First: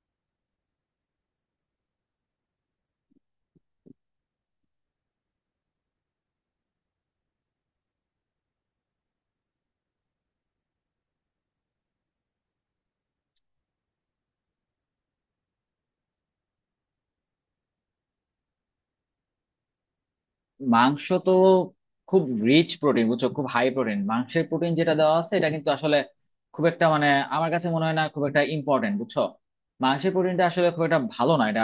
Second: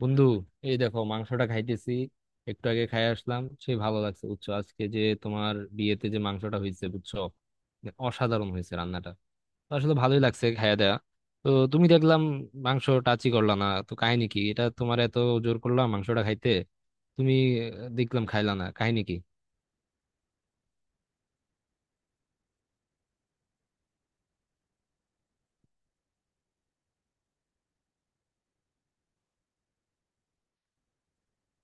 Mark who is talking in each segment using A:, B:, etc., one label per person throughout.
A: বন্ধু, এই দেখো মাংসটা খাইতেছি। একটু আগে খাই আসলাম, সে ভালো লাগছে বুঝছো। আজকে যে তোমার বিয়েতে যে মাংসটা হয়েছে বুঝছো, অসাধারণ হয়েছে রান্নাটা। তো আসলে ভালোই লাগছে খাইয়া দেয়া। তো তুমি দেখলাম মাংস টাচই করলা না, তো কাহিনী কি এটা তোমার? এত জোর করলাম মাংসটা খাইতে তুমি। দেখলাম খাইলা না, কাহিনী কি?
B: মাংস তো খুব রিচ প্রোটিন বুঝছো। খুব হাই প্রোটিন, মাংসের প্রোটিন যেটা দেওয়া আছে এটা কিন্তু আসলে খুব একটা আমার কাছে মনে হয় না খুব একটা ইম্পর্টেন্ট, বুঝছো। মাংসের প্রোটিনটা আসলে খুব একটা ভালো না এটা।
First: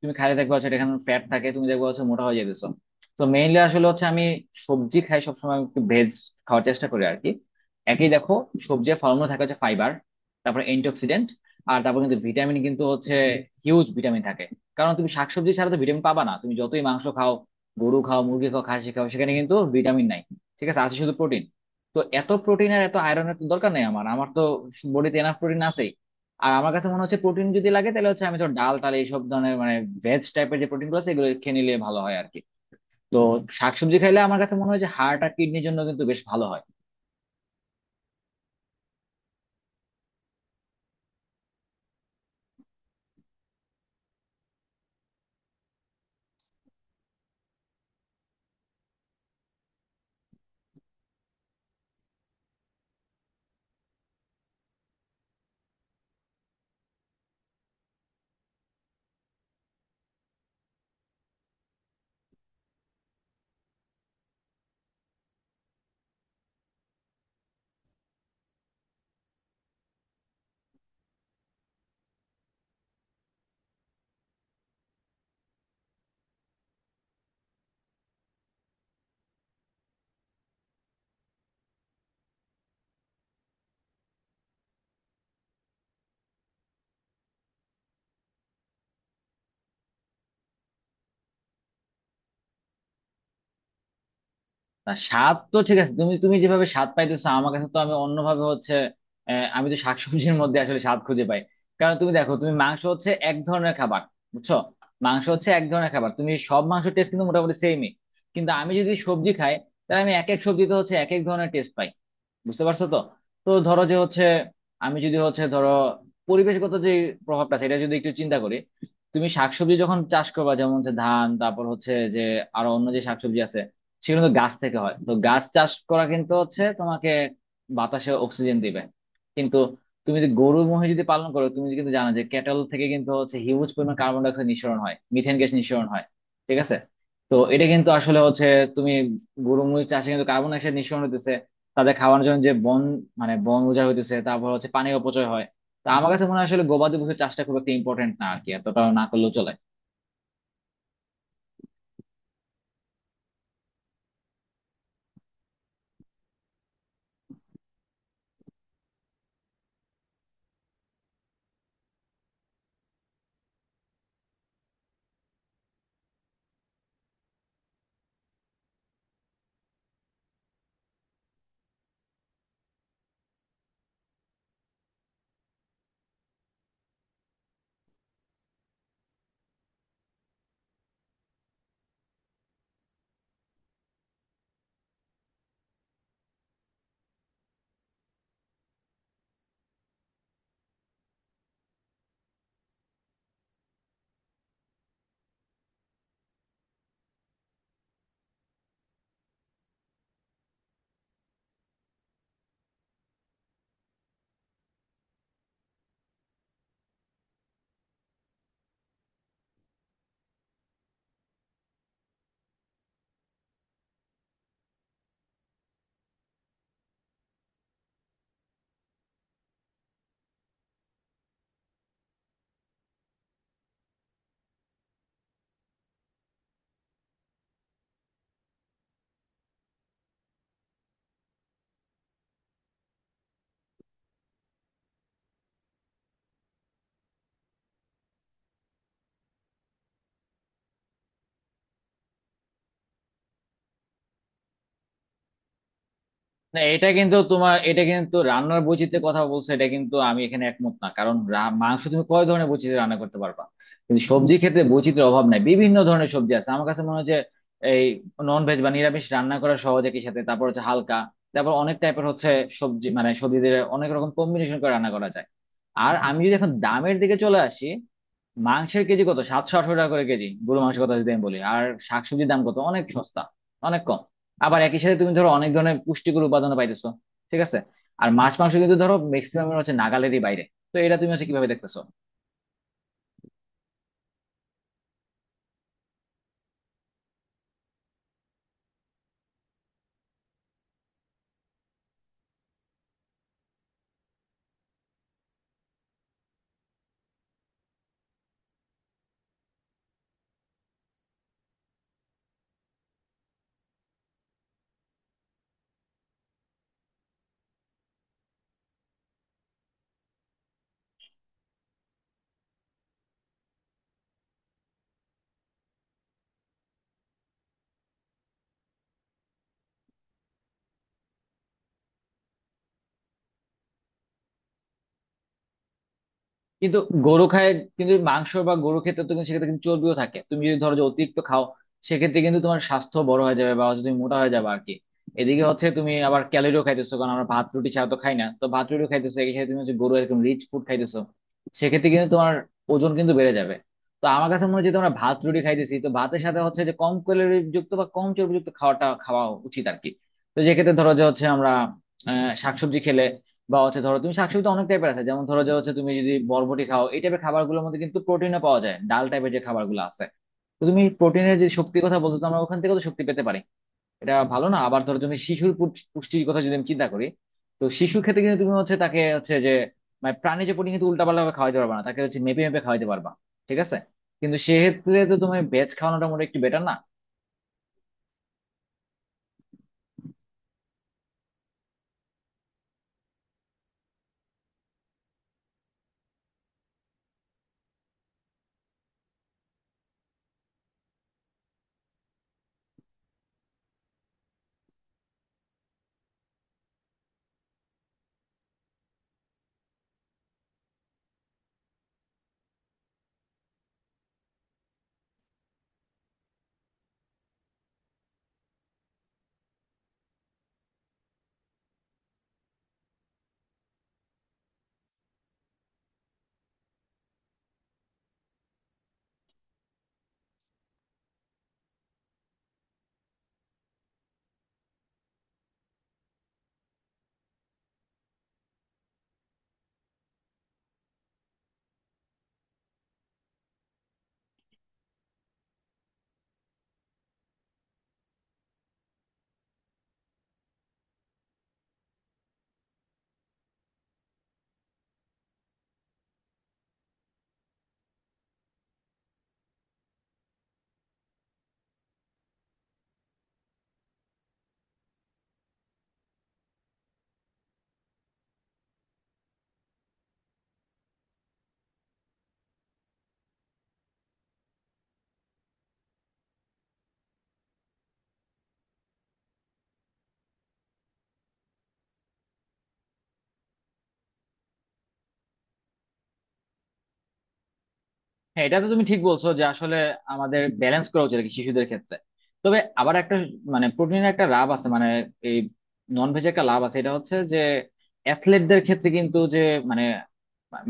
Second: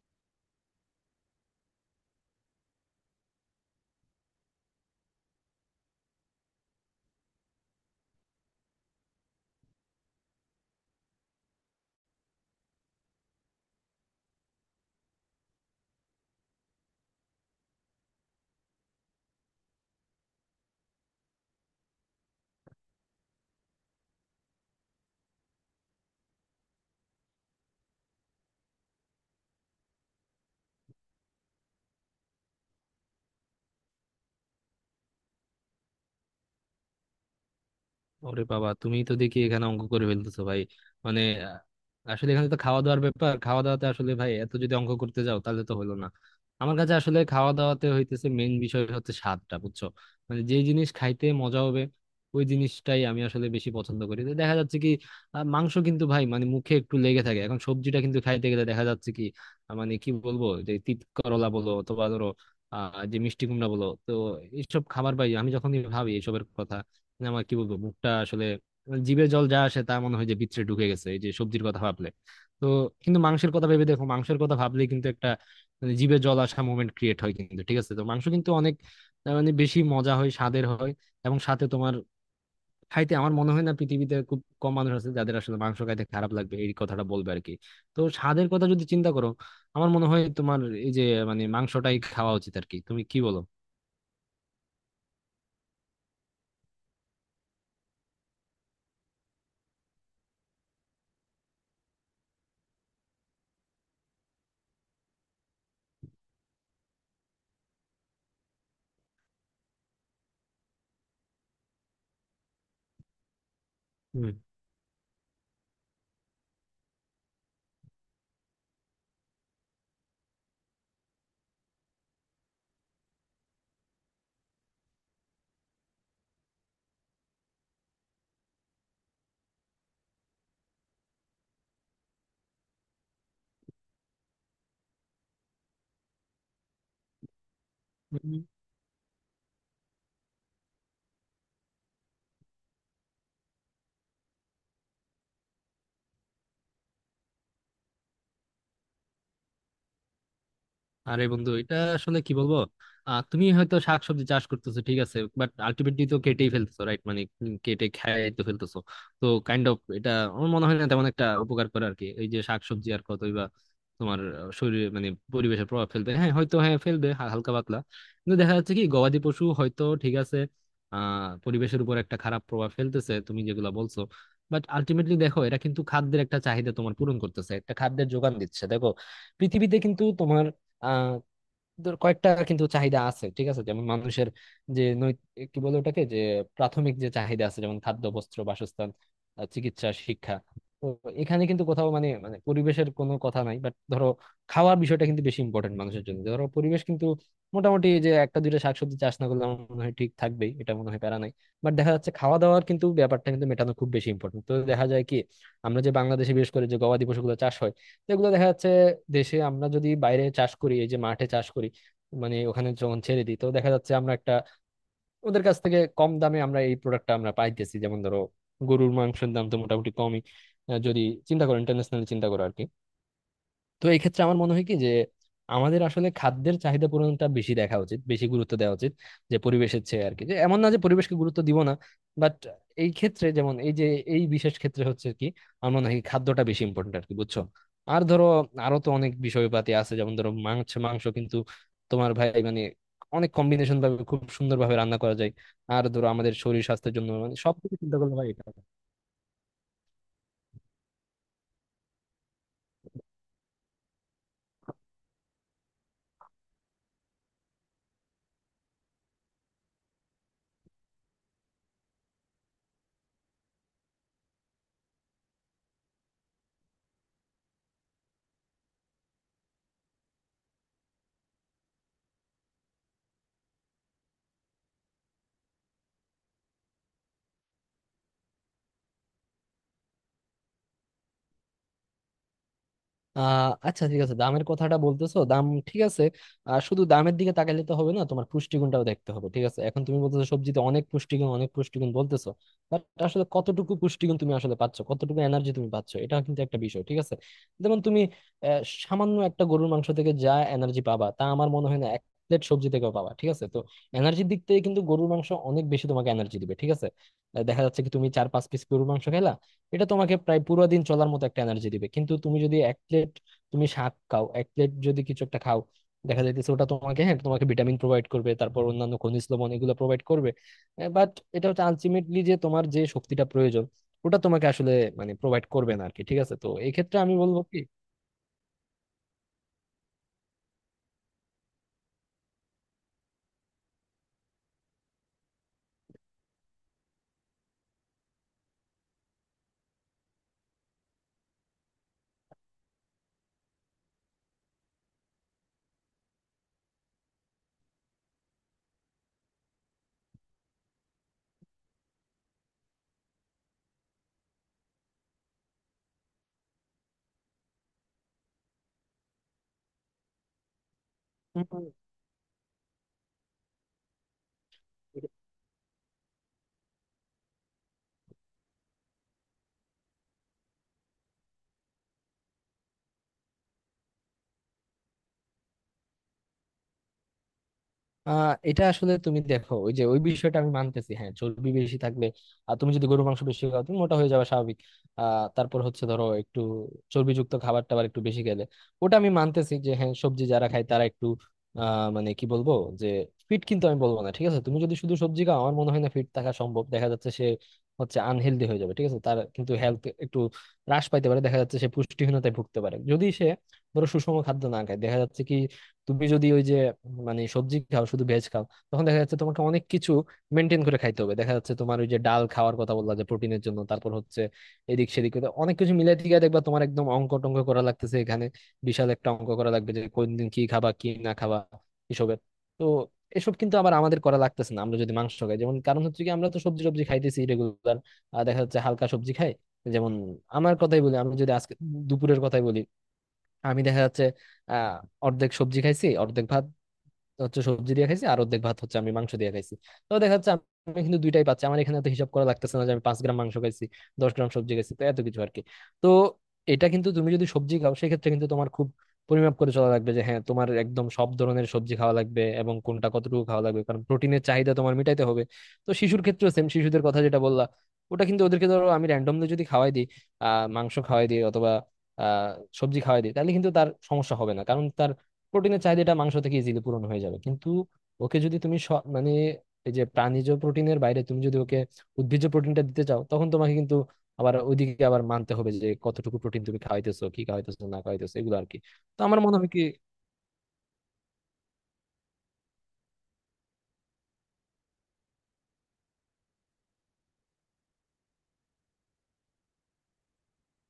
B: তুমি খাইলে দেখবা হচ্ছে এটা এখানে ফ্যাট থাকে, তুমি দেখবা হচ্ছে মোটা হয়ে যেতেছো। তো মেইনলি আসলে হচ্ছে আমি সবজি খাই, সবসময় একটু ভেজ খাওয়ার চেষ্টা করি আর কি। একই দেখো, সবজি ফলমূল থাকে হচ্ছে ফাইবার, তারপর অ্যান্টিঅক্সিডেন্ট, আর তারপর কিন্তু ভিটামিন কিন্তু হচ্ছে হিউজ ভিটামিন থাকে। কারণ তুমি শাকসবজি ছাড়া তো ভিটামিন পাবা না, তুমি যতই মাংস খাও, গরু খাও, মুরগি খাও, খাসি খাও, সেখানে কিন্তু ভিটামিন নাই। ঠিক আছে, আছে শুধু প্রোটিন। তো এত প্রোটিন আর এত আয়রনের তো দরকার নেই আমার আমার তো বডিতে এনাফ প্রোটিন আছেই। আর আমার কাছে মনে হচ্ছে প্রোটিন যদি লাগে তাহলে হচ্ছে আমি তো ডাল টাল এইসব ধরনের ভেজ টাইপের যে প্রোটিন গুলো আছে এগুলো খেয়ে নিলে ভালো হয় আর কি। তো শাকসবজি খাইলে আমার কাছে মনে হয় যে হার্ট আর কিডনির জন্য কিন্তু বেশ ভালো হয়।
A: ওরে বাবা, তুমি তো দেখি এখানে অঙ্ক করে ফেলতেছো ভাই। মানে আহ, আসলে এখানে তো খাওয়া দাওয়ার ব্যাপার, খাওয়া দাওয়াতে আসলে ভাই এত যদি অঙ্ক করতে যাও তাহলে তো হলো না। আমার কাছে আসলে খাওয়া দাওয়াতে হইতেছে মেন বিষয় হচ্ছে স্বাদটা বুঝছো। মানে যে জিনিস খাইতে মজা হবে ওই জিনিসটাই আমি আসলে বেশি পছন্দ করি। তো দেখা যাচ্ছে কি মাংস কিন্তু ভাই মানে মুখে একটু লেগে থাকে। এখন সবজিটা কিন্তু খাইতে গেলে দেখা যাচ্ছে কি মানে কি বলবো, যে তিত করলা বলো অথবা ধরো যে মিষ্টি কুমড়া বলো, তো এইসব খাবার ভাই আমি যখনই ভাবি এইসবের কথা, মানে আমার কি বলবো মুখটা আসলে, মানে জিভে জল যা আসে তা মনে হয় যে ভিতরে ঢুকে গেছে এই যে সবজির কথা ভাবলে। তো কিন্তু মাংসের কথা ভেবে দেখো, মাংসের কথা ভাবলে কিন্তু একটা মানে জিভে জল আসা মোমেন্ট ক্রিয়েট হয় কিন্তু ঠিক আছে। তো মাংস কিন্তু অনেক মানে বেশি মজা হয়, স্বাদের হয়। এবং সাথে তোমার খাইতে আমার মনে হয় না পৃথিবীতে খুব কম মানুষ আছে যাদের আসলে মাংস খাইতে খারাপ লাগবে এই কথাটা বলবে আর কি। তো স্বাদের কথা যদি চিন্তা করো আমার মনে হয় তোমার এই যে মানে মাংসটাই খাওয়া উচিত আর কি, তুমি কি বলো?
B: না, স্বাদ তো ঠিক আছে, তুমি তুমি যেভাবে স্বাদ পাইতেছো আমার কাছে তো আমি অন্যভাবে হচ্ছে আমি তো শাকসবজির মধ্যে আসলে স্বাদ খুঁজে পাই। কারণ তুমি দেখো, তুমি মাংস হচ্ছে এক ধরনের খাবার, বুঝছো। মাংস হচ্ছে এক ধরনের খাবার, তুমি সব মাংস টেস্ট কিন্তু মোটামুটি সেমই। কিন্তু আমি যদি সবজি খাই তাহলে আমি এক এক সবজিতে হচ্ছে এক এক ধরনের টেস্ট পাই, বুঝতে পারছো তো। তো ধরো যে হচ্ছে আমি যদি হচ্ছে ধরো পরিবেশগত যে প্রভাবটা সেটা যদি একটু চিন্তা করি, তুমি শাকসবজি যখন চাষ করবা যেমন হচ্ছে ধান, তারপর হচ্ছে যে আরো অন্য যে শাকসবজি আছে সেগুলো তো গাছ থেকে হয়, তো গাছ চাষ করা কিন্তু হচ্ছে তোমাকে বাতাসে অক্সিজেন দিবে। কিন্তু তুমি যদি গরু মহিষ যদি পালন করো, তুমি কিন্তু জানো যে ক্যাটল থেকে কিন্তু হচ্ছে হিউজ পরিমাণ কার্বন ডাই অক্সাইড নিঃসরণ হয়, মিথেন গ্যাস নিঃসরণ হয়। ঠিক আছে। তো এটা কিন্তু আসলে
A: হুম।
B: হচ্ছে তুমি গরু মহিষ চাষে কিন্তু কার্বন ডাই অক্সাইড নিঃসরণ হতেছে, তাদের খাওয়ানোর জন্য যে বন বন উজাড় হইতেছে, তারপর হচ্ছে পানি অপচয় হয়। তা আমার কাছে মনে হয় আসলে গবাদি পশু চাষটা খুব একটা ইম্পর্টেন্ট না আর কি, এতটা না করলেও চলে।
A: আরে বন্ধু, এটা আসলে কি বলবো। তুমি হয়তো শাকসবজি চাষ করতেছো ঠিক আছে, বাট আলটিমেটলি তো কেটেই ফেলতেছো রাইট, মানে কেটে খেয়ে তো ফেলতেছো। তো কাইন্ড অফ এটা আমার মনে হয় না তেমন একটা উপকার করে আর কি। এই যে শাকসবজি আর কতই বা তোমার শরীরে মানে পরিবেশে প্রভাব ফেলবে, হ্যাঁ হয়তো হ্যাঁ ফেলবে হালকা পাতলা। কিন্তু দেখা যাচ্ছে কি গবাদি পশু হয়তো ঠিক আছে আহ পরিবেশের উপর একটা খারাপ প্রভাব ফেলতেছে তুমি যেগুলা বলছো, বাট আলটিমেটলি দেখো এরা কিন্তু খাদ্যের একটা চাহিদা তোমার পূরণ করতেছে, একটা খাদ্যের যোগান দিচ্ছে দেখো। পৃথিবীতে কিন্তু তোমার আহ তোর কয়েকটা কিন্তু চাহিদা আছে ঠিক আছে, যেমন মানুষের যে কি বলে ওটাকে, যে প্রাথমিক যে চাহিদা আছে যেমন খাদ্য, বস্ত্র, বাসস্থান, চিকিৎসা, শিক্ষা। তো এখানে কিন্তু কোথাও মানে মানে পরিবেশের কোনো কথা নাই, বাট ধরো খাওয়ার বিষয়টা কিন্তু বেশি ইম্পর্টেন্ট মানুষের জন্য, যে ধরো পরিবেশ কিন্তু মোটামুটি যে একটা দুইটা শাকসবজি চাষ না করলে আমার মনে হয় ঠিক থাকবেই, এটা মনে হয় প্যারা নাই। বাট দেখা যাচ্ছে খাওয়া দাওয়ার কিন্তু ব্যাপারটা কিন্তু মেটানো খুব বেশি ইম্পর্টেন্ট। তো দেখা যায় কি আমরা যে বাংলাদেশে বিশেষ করে যে গবাদি পশুগুলো চাষ হয় এগুলো দেখা যাচ্ছে দেশে আমরা যদি বাইরে চাষ করি, এই যে মাঠে চাষ করি, মানে ওখানে যখন ছেড়ে দিই, তো দেখা যাচ্ছে আমরা একটা ওদের কাছ থেকে কম দামে আমরা এই প্রোডাক্টটা আমরা পাইতেছি। যেমন ধরো গরুর মাংসের দাম তো মোটামুটি কমই, যদি চিন্তা করো ইন্টারন্যাশনাল চিন্তা করো আর কি। তো এই ক্ষেত্রে আমার মনে হয় কি যে আমাদের আসলে খাদ্যের চাহিদা পূরণটা বেশি দেখা উচিত, বেশি গুরুত্ব দেওয়া উচিত যে পরিবেশের চেয়ে আর কি। যে এমন না যে পরিবেশকে গুরুত্ব দিব না, বাট এই ক্ষেত্রে যেমন এই যে এই বিশেষ ক্ষেত্রে হচ্ছে কি আমার মনে হয় কি খাদ্যটা বেশি ইম্পর্টেন্ট আর কি, বুঝছো? আর ধরো আরো তো অনেক বিষয়পাতি আছে, যেমন ধরো মাংস মাংস কিন্তু তোমার ভাই মানে অনেক কম্বিনেশন ভাবে খুব সুন্দর ভাবে রান্না করা যায়। আর ধরো আমাদের
B: না,
A: শরীর
B: এটা
A: স্বাস্থ্যের জন্য
B: কিন্তু
A: মানে
B: তোমার
A: সবকিছু
B: এটা
A: চিন্তা করলে
B: কিন্তু
A: ভাই
B: রান্নার বৈচিত্র্যের কথা বলছো, এটা কিন্তু আমি এখানে একমত না। কারণ মাংস তুমি কয় ধরনের বৈচিত্র্য রান্না করতে পারবা? কিন্তু সবজির ক্ষেত্রে বৈচিত্র্যের অভাব নাই, বিভিন্ন ধরনের সবজি আছে। আমার কাছে মনে হয় যে এই নন ভেজ বা নিরামিষ রান্না করা সহজ, একই সাথে তারপর হচ্ছে হালকা, তারপর অনেক টাইপের হচ্ছে সবজি সবজিদের অনেক রকম কম্বিনেশন করে রান্না করা যায়। আর আমি যদি এখন দামের দিকে চলে আসি, মাংসের কেজি কত, 718 টাকা করে কেজি, গরু মাংসের কথা যদি আমি বলি। আর শাকসবজির দাম কত, অনেক সস্তা, অনেক কম। আবার একই সাথে তুমি ধরো অনেক ধরনের পুষ্টিকর উপাদান পাইতেছো। ঠিক আছে। আর মাছ মাংস কিন্তু ধরো ম্যাক্সিমাম হচ্ছে নাগালেরই বাইরে। তো এটা তুমি হচ্ছে কিভাবে দেখতেছো?
A: আচ্ছা ঠিক আছে দামের কথাটা বলতেছো, দাম ঠিক আছে। শুধু দামের দিকে তাকাইলে তো হবে না, তোমার পুষ্টিগুণটাও দেখতে হবে ঠিক আছে। এখন তুমি বলতেছো সবজিতে অনেক পুষ্টিগুণ, অনেক পুষ্টিগুণ বলতেছো, বাট আসলে কতটুকু পুষ্টিগুণ তুমি আসলে পাচ্ছ, কতটুকু এনার্জি তুমি পাচ্ছ, এটা কিন্তু একটা বিষয় ঠিক আছে। যেমন তুমি সামান্য একটা গরুর মাংস থেকে যা এনার্জি পাবা তা আমার মনে হয় না এক প্লেট সবজি থেকেও পাবা ঠিক আছে। তো এনার্জির দিক থেকে কিন্তু গরুর মাংস অনেক বেশি তোমাকে এনার্জি দিবে ঠিক আছে। দেখা যাচ্ছে কি তুমি 4-5 পিস গরুর মাংস খেলা এটা তোমাকে প্রায় পুরো দিন চলার মতো একটা এনার্জি দিবে, কিন্তু তুমি যদি এক প্লেট তুমি শাক খাও, এক প্লেট যদি কিছু একটা খাও, দেখা যাইতেছে ওটা তোমাকে হ্যাঁ তোমাকে ভিটামিন প্রোভাইড করবে, তারপর অন্যান্য খনিজ লবণ এগুলো প্রোভাইড করবে। বাট এটা হচ্ছে আলটিমেটলি যে তোমার যে শক্তিটা প্রয়োজন ওটা তোমাকে আসলে মানে প্রোভাইড করবে না আর কি ঠিক আছে। তো এই
B: কিন্তু
A: ক্ষেত্রে আমি
B: গরু
A: বলবো
B: খায়,
A: কি
B: কিন্তু মাংস বা গরু খেতে তো কিন্তু সেক্ষেত্রে কিন্তু চর্বিও থাকে, তুমি যদি ধরো যে অতিরিক্ত খাও সেক্ষেত্রে কিন্তু তোমার স্বাস্থ্য বড় হয়ে যাবে বা হচ্ছে তুমি মোটা হয়ে যাবে আর কি। এদিকে হচ্ছে তুমি আবার ক্যালোরিও খাইতেছো, কারণ আমরা ভাত রুটি ছাড়া তো খাই না, তো ভাত রুটিও খাইতেছো, এক্ষেত্রে তুমি হচ্ছে গরু একদম রিচ ফুড খাইতেছো, সেক্ষেত্রে কিন্তু তোমার ওজন কিন্তু বেড়ে যাবে। তো আমার কাছে মনে হচ্ছে তোমরা ভাত রুটি খাইতেছি, তো ভাতের সাথে হচ্ছে যে কম ক্যালোরি যুক্ত বা কম চর্বিযুক্ত খাওয়া উচিত আর কি। তো যেক্ষেত্রে ধরো যে হচ্ছে আমরা শাকসবজি খেলে বা হচ্ছে ধরো তুমি শাকসবজি তো অনেক টাইপের আছে, যেমন ধরো যে হচ্ছে তুমি যদি বরবটি খাও, এই টাইপের খাবারগুলোর মধ্যে কিন্তু প্রোটিনও পাওয়া যায়, ডাল টাইপের যে খাবারগুলো আছে। তো তুমি প্রোটিনের যে শক্তির কথা বলছো, তো আমরা ওখান থেকে তো শক্তি পেতে পারি, এটা ভালো না? আবার ধরো তুমি শিশুর পুষ্টির কথা যদি আমি চিন্তা করি, তো শিশুর ক্ষেত্রে কিন্তু তুমি হচ্ছে তাকে হচ্ছে যে প্রাণী যে প্রোটিন কিন্তু উল্টাপাল্টা ভাবে খাওয়াইতে পারবা না, তাকে হচ্ছে মেপে মেপে খাওয়াইতে পারবা। ঠিক আছে। কিন্তু সেক্ষেত্রে তো তুমি ভেজ খাওয়ানোটা মোটামুটি একটু বেটার না?
A: এটা আসলে তুমি দেখো, ওই যে ওই বিষয়টা আমি মানতেছি হ্যাঁ চর্বি বেশি থাকলে আর তুমি যদি গরুর মাংস বেশি খাও তুমি মোটা হয়ে যাবে স্বাভাবিক। তারপর হচ্ছে ধরো একটু চর্বিযুক্ত খাবার টাবার একটু বেশি খেলে ওটা আমি মানতেছি যে হ্যাঁ সবজি যারা খায় তারা একটু মানে কি বলবো যে ফিট কিন্তু আমি বলবো না ঠিক আছে। তুমি যদি শুধু সবজি খাও আমার মনে হয় না ফিট থাকা সম্ভব, দেখা যাচ্ছে সে হচ্ছে আনহেলদি হয়ে যাবে ঠিক আছে। তার কিন্তু হেলথ একটু হ্রাস পাইতে পারে, দেখা যাচ্ছে সে পুষ্টিহীনতায় ভুগতে পারে যদি সে ধরো সুষম খাদ্য না খায়। দেখা যাচ্ছে কি তুমি যদি ওই যে মানে সবজি খাও শুধু ভেজ খাও তখন দেখা যাচ্ছে তোমাকে অনেক কিছু মেনটেন করে খাইতে হবে। দেখা যাচ্ছে তোমার ওই যে ডাল খাওয়ার কথা বললা যে প্রোটিনের জন্য, তারপর হচ্ছে এদিক সেদিক করে অনেক কিছু মিলাই টিকে দেখবা তোমার একদম অঙ্ক টঙ্ক করা লাগতেছে এখানে। বিশাল একটা অঙ্ক করা লাগবে যে কোন দিন কি খাবা কি না খাবা এসবের। তো এসব কিন্তু আবার আমাদের করা লাগতেছে না আমরা যদি মাংস খাই যেমন, কারণ হচ্ছে কি আমরা তো সবজি টবজি খাইতেছি রেগুলার, দেখা যাচ্ছে হালকা সবজি খাই। যেমন আমার কথাই বলি, আমি যদি আজকে দুপুরের কথাই বলি, আমি দেখা যাচ্ছে আহ অর্ধেক সবজি খাইছি, অর্ধেক ভাত হচ্ছে সবজি দিয়ে খাইছি আর অর্ধেক ভাত হচ্ছে আমি মাংস দিয়ে খাইছি। তো দেখা যাচ্ছে আমি কিন্তু দুইটাই পাচ্ছি আমার এখানে, তো হিসাব করা লাগতেছে না যে আমি 5 গ্রাম মাংস খাইছি, 10 গ্রাম সবজি খাইছি তো এত কিছু আর কি। তো এটা কিন্তু তুমি যদি সবজি খাও সেক্ষেত্রে কিন্তু তোমার খুব পরিমাপ করে চলা লাগবে যে হ্যাঁ তোমার একদম সব ধরনের সবজি খাওয়া লাগবে এবং কোনটা কতটুকু খাওয়া লাগবে কারণ প্রোটিনের চাহিদা তোমার মিটাইতে হবে। তো শিশুর ক্ষেত্রেও সেম, শিশুদের কথা যেটা বললা ওটা কিন্তু ওদেরকে ধরো আমি র্যান্ডমলি যদি খাওয়াই দিই মাংস খাওয়াই দিই অথবা আহ সবজি খাওয়াই দিই তাহলে কিন্তু তার সমস্যা হবে না, কারণ তার প্রোটিনের চাহিদাটা মাংস থেকে ইজিলি পূরণ হয়ে যাবে। কিন্তু ওকে যদি তুমি মানে এই যে প্রাণীজ প্রোটিনের বাইরে তুমি যদি ওকে উদ্ভিজ্জ প্রোটিনটা দিতে চাও তখন তোমাকে কিন্তু আবার ওইদিকে আবার মানতে হবে যে কতটুকু প্রোটিন তুমি খাওয়াইতেছো কি খাওয়াইতেছো না খাওয়াইতেছো এগুলো
B: হ্যাঁ,
A: আর কি।
B: এটা তো তুমি ঠিক
A: তো আমার
B: বলছো
A: মনে
B: যে
A: হয় কি
B: আসলে আমাদের ব্যালেন্স করা উচিত আর কি, শিশুদের ক্ষেত্রে। তবে আবার একটা প্রোটিনের একটা লাভ আছে, এই নন ভেজের একটা লাভ আছে। এটা হচ্ছে যে অ্যাথলেটদের ক্ষেত্রে কিন্তু যে মানে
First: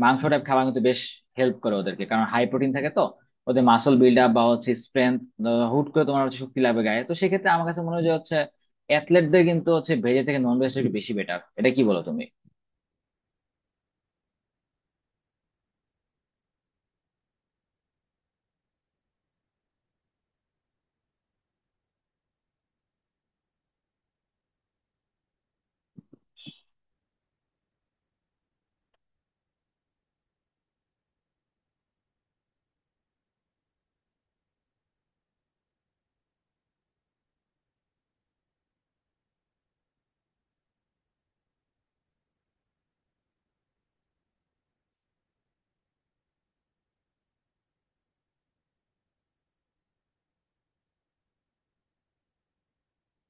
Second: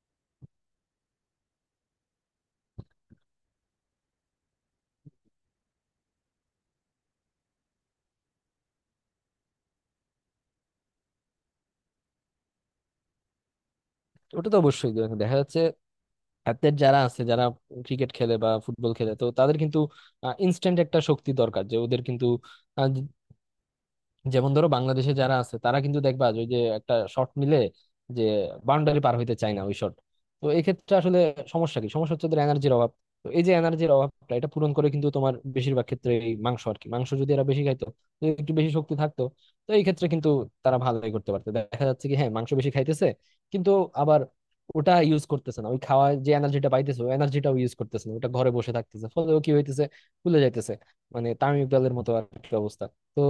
B: মাংস টাইপ খাবার কিন্তু বেশ হেল্প করে ওদেরকে, কারণ হাই প্রোটিন থাকে তো, ওদের মাসল বিল্ড আপ বা হচ্ছে স্ট্রেংথ, হুট করে তোমার হচ্ছে শক্তি লাগবে গায়ে। তো সেক্ষেত্রে আমার কাছে মনে হয় যে হচ্ছে অ্যাথলেটদের কিন্তু হচ্ছে ভেজের থেকে নন ভেজটা একটু বেশি বেটার। এটা কি বলো তুমি?
A: ওটা তো অবশ্যই। দেখা যাচ্ছে অ্যাথলেট যারা আছে যারা ক্রিকেট খেলে বা ফুটবল খেলে তো তাদের কিন্তু ইনস্ট্যান্ট একটা শক্তি দরকার যে ওদের কিন্তু, যেমন ধরো বাংলাদেশে যারা আছে তারা কিন্তু দেখবা যে ওই যে একটা শট নিলে যে বাউন্ডারি পার হইতে চায় না ওই শট। তো এই ক্ষেত্রে আসলে সমস্যা কি, সমস্যা হচ্ছে ওদের এনার্জির অভাব। তো এই যে এনার্জির অভাবটা এটা পূরণ করে কিন্তু তোমার বেশিরভাগ ক্ষেত্রে এই মাংস আর কি, মাংস যদি এরা বেশি খাইতো যদি একটু বেশি শক্তি থাকতো তো এই ক্ষেত্রে কিন্তু তারা ভালোই করতে পারতো। দেখা যাচ্ছে কি হ্যাঁ মাংস বেশি খাইতেছে কিন্তু আবার ওটা ইউজ করতেছে না, ওই খাওয়া যে এনার্জিটা পাইতেছে ওই এনার্জিটাও ইউজ করতেছে না, ওটা ঘরে বসে থাকতেছে ফলে ও কি হইতেছে, ফুলে যাইতেছে, মানে তামিম ইকবালের মতো আর কি অবস্থা। তো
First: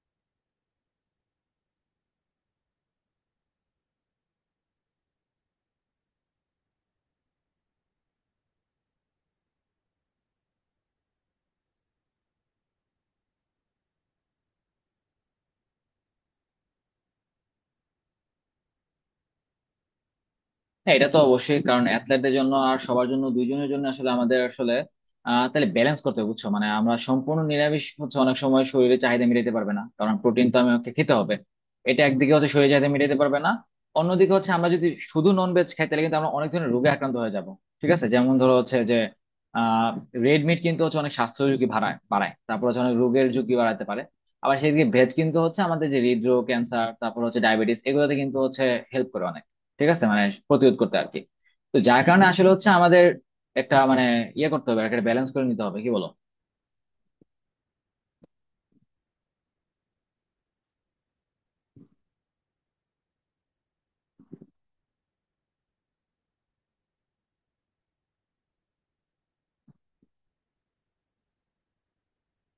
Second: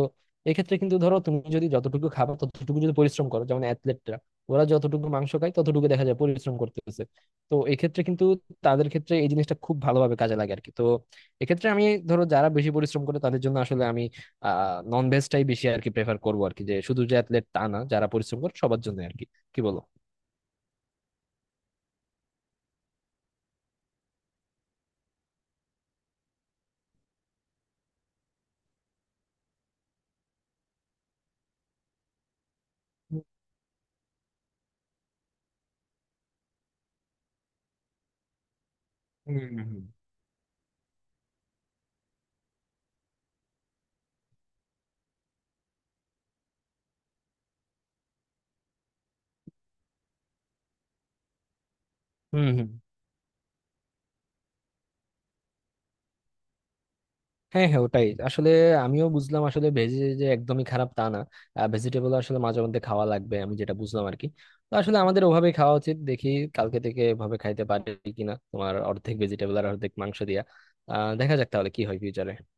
A: এক্ষেত্রে কিন্তু ধরো তুমি যদি যতটুকু খাবার ততটুকু যদি পরিশ্রম করো, যেমন অ্যাথলেটরা ওরা যতটুকু মাংস খায় ততটুকু দেখা যায় পরিশ্রম করতেছে, তো এক্ষেত্রে কিন্তু তাদের ক্ষেত্রে এই জিনিসটা খুব ভালোভাবে কাজে লাগে আর কি। তো এক্ষেত্রে আমি ধরো যারা বেশি পরিশ্রম করে তাদের জন্য আসলে আমি নন ভেজটাই বেশি আর কি প্রেফার করবো আর কি, যে শুধু যে অ্যাথলেট তা না, যারা পরিশ্রম করে সবার জন্য আর কি, কি বলো?
B: হ্যাঁ এটা তো অবশ্যই, কারণ অ্যাথলেটদের জন্য আর সবার জন্য, দুইজনের জন্য আসলে আমাদের আসলে তাহলে ব্যালেন্স করতে হবে, বুঝছো। মানে আমরা সম্পূর্ণ নিরামিষ হচ্ছে অনেক সময় শরীরে চাহিদা মিটাতে পারবে না, কারণ প্রোটিন তো আমাকে খেতে হবে। এটা একদিকে হচ্ছে শরীরে চাহিদা মিটাতে পারবে না, অন্যদিকে হচ্ছে আমরা যদি শুধু নন ভেজ খাই তাহলে কিন্তু আমরা অনেক ধরনের রোগে আক্রান্ত হয়ে যাব। ঠিক আছে। যেমন ধরো হচ্ছে যে আহ রেড মিট কিন্তু হচ্ছে অনেক স্বাস্থ্য ঝুঁকি বাড়ায় বাড়ায়, তারপর হচ্ছে অনেক রোগের ঝুঁকি বাড়াতে পারে। আবার সেদিকে ভেজ কিন্তু হচ্ছে আমাদের যে হৃদরোগ, ক্যান্সার, তারপর হচ্ছে ডায়াবেটিস, এগুলোতে কিন্তু হচ্ছে হেল্প করে অনেক। ঠিক আছে। প্রতিরোধ করতে আর কি। তো যার কারণে
A: হুম
B: আসলে
A: হুম।
B: হচ্ছে আমাদের একটা ইয়ে করতে হবে, একটা ব্যালেন্স করে নিতে হবে। কি বলো?
A: হ্যাঁ হ্যাঁ ওটাই আসলে আমিও বুঝলাম আসলে ভেজ যে একদমই খারাপ তা না, ভেজিটেবল আসলে মাঝে মধ্যে খাওয়া লাগবে আমি যেটা বুঝলাম আর কি। তো আসলে আমাদের ওভাবে খাওয়া উচিত, দেখি কালকে থেকে এভাবে খাইতে পারি কিনা, তোমার অর্ধেক ভেজিটেবল আর অর্ধেক মাংস দিয়া দেখা যাক তাহলে কি হয় ফিউচারে।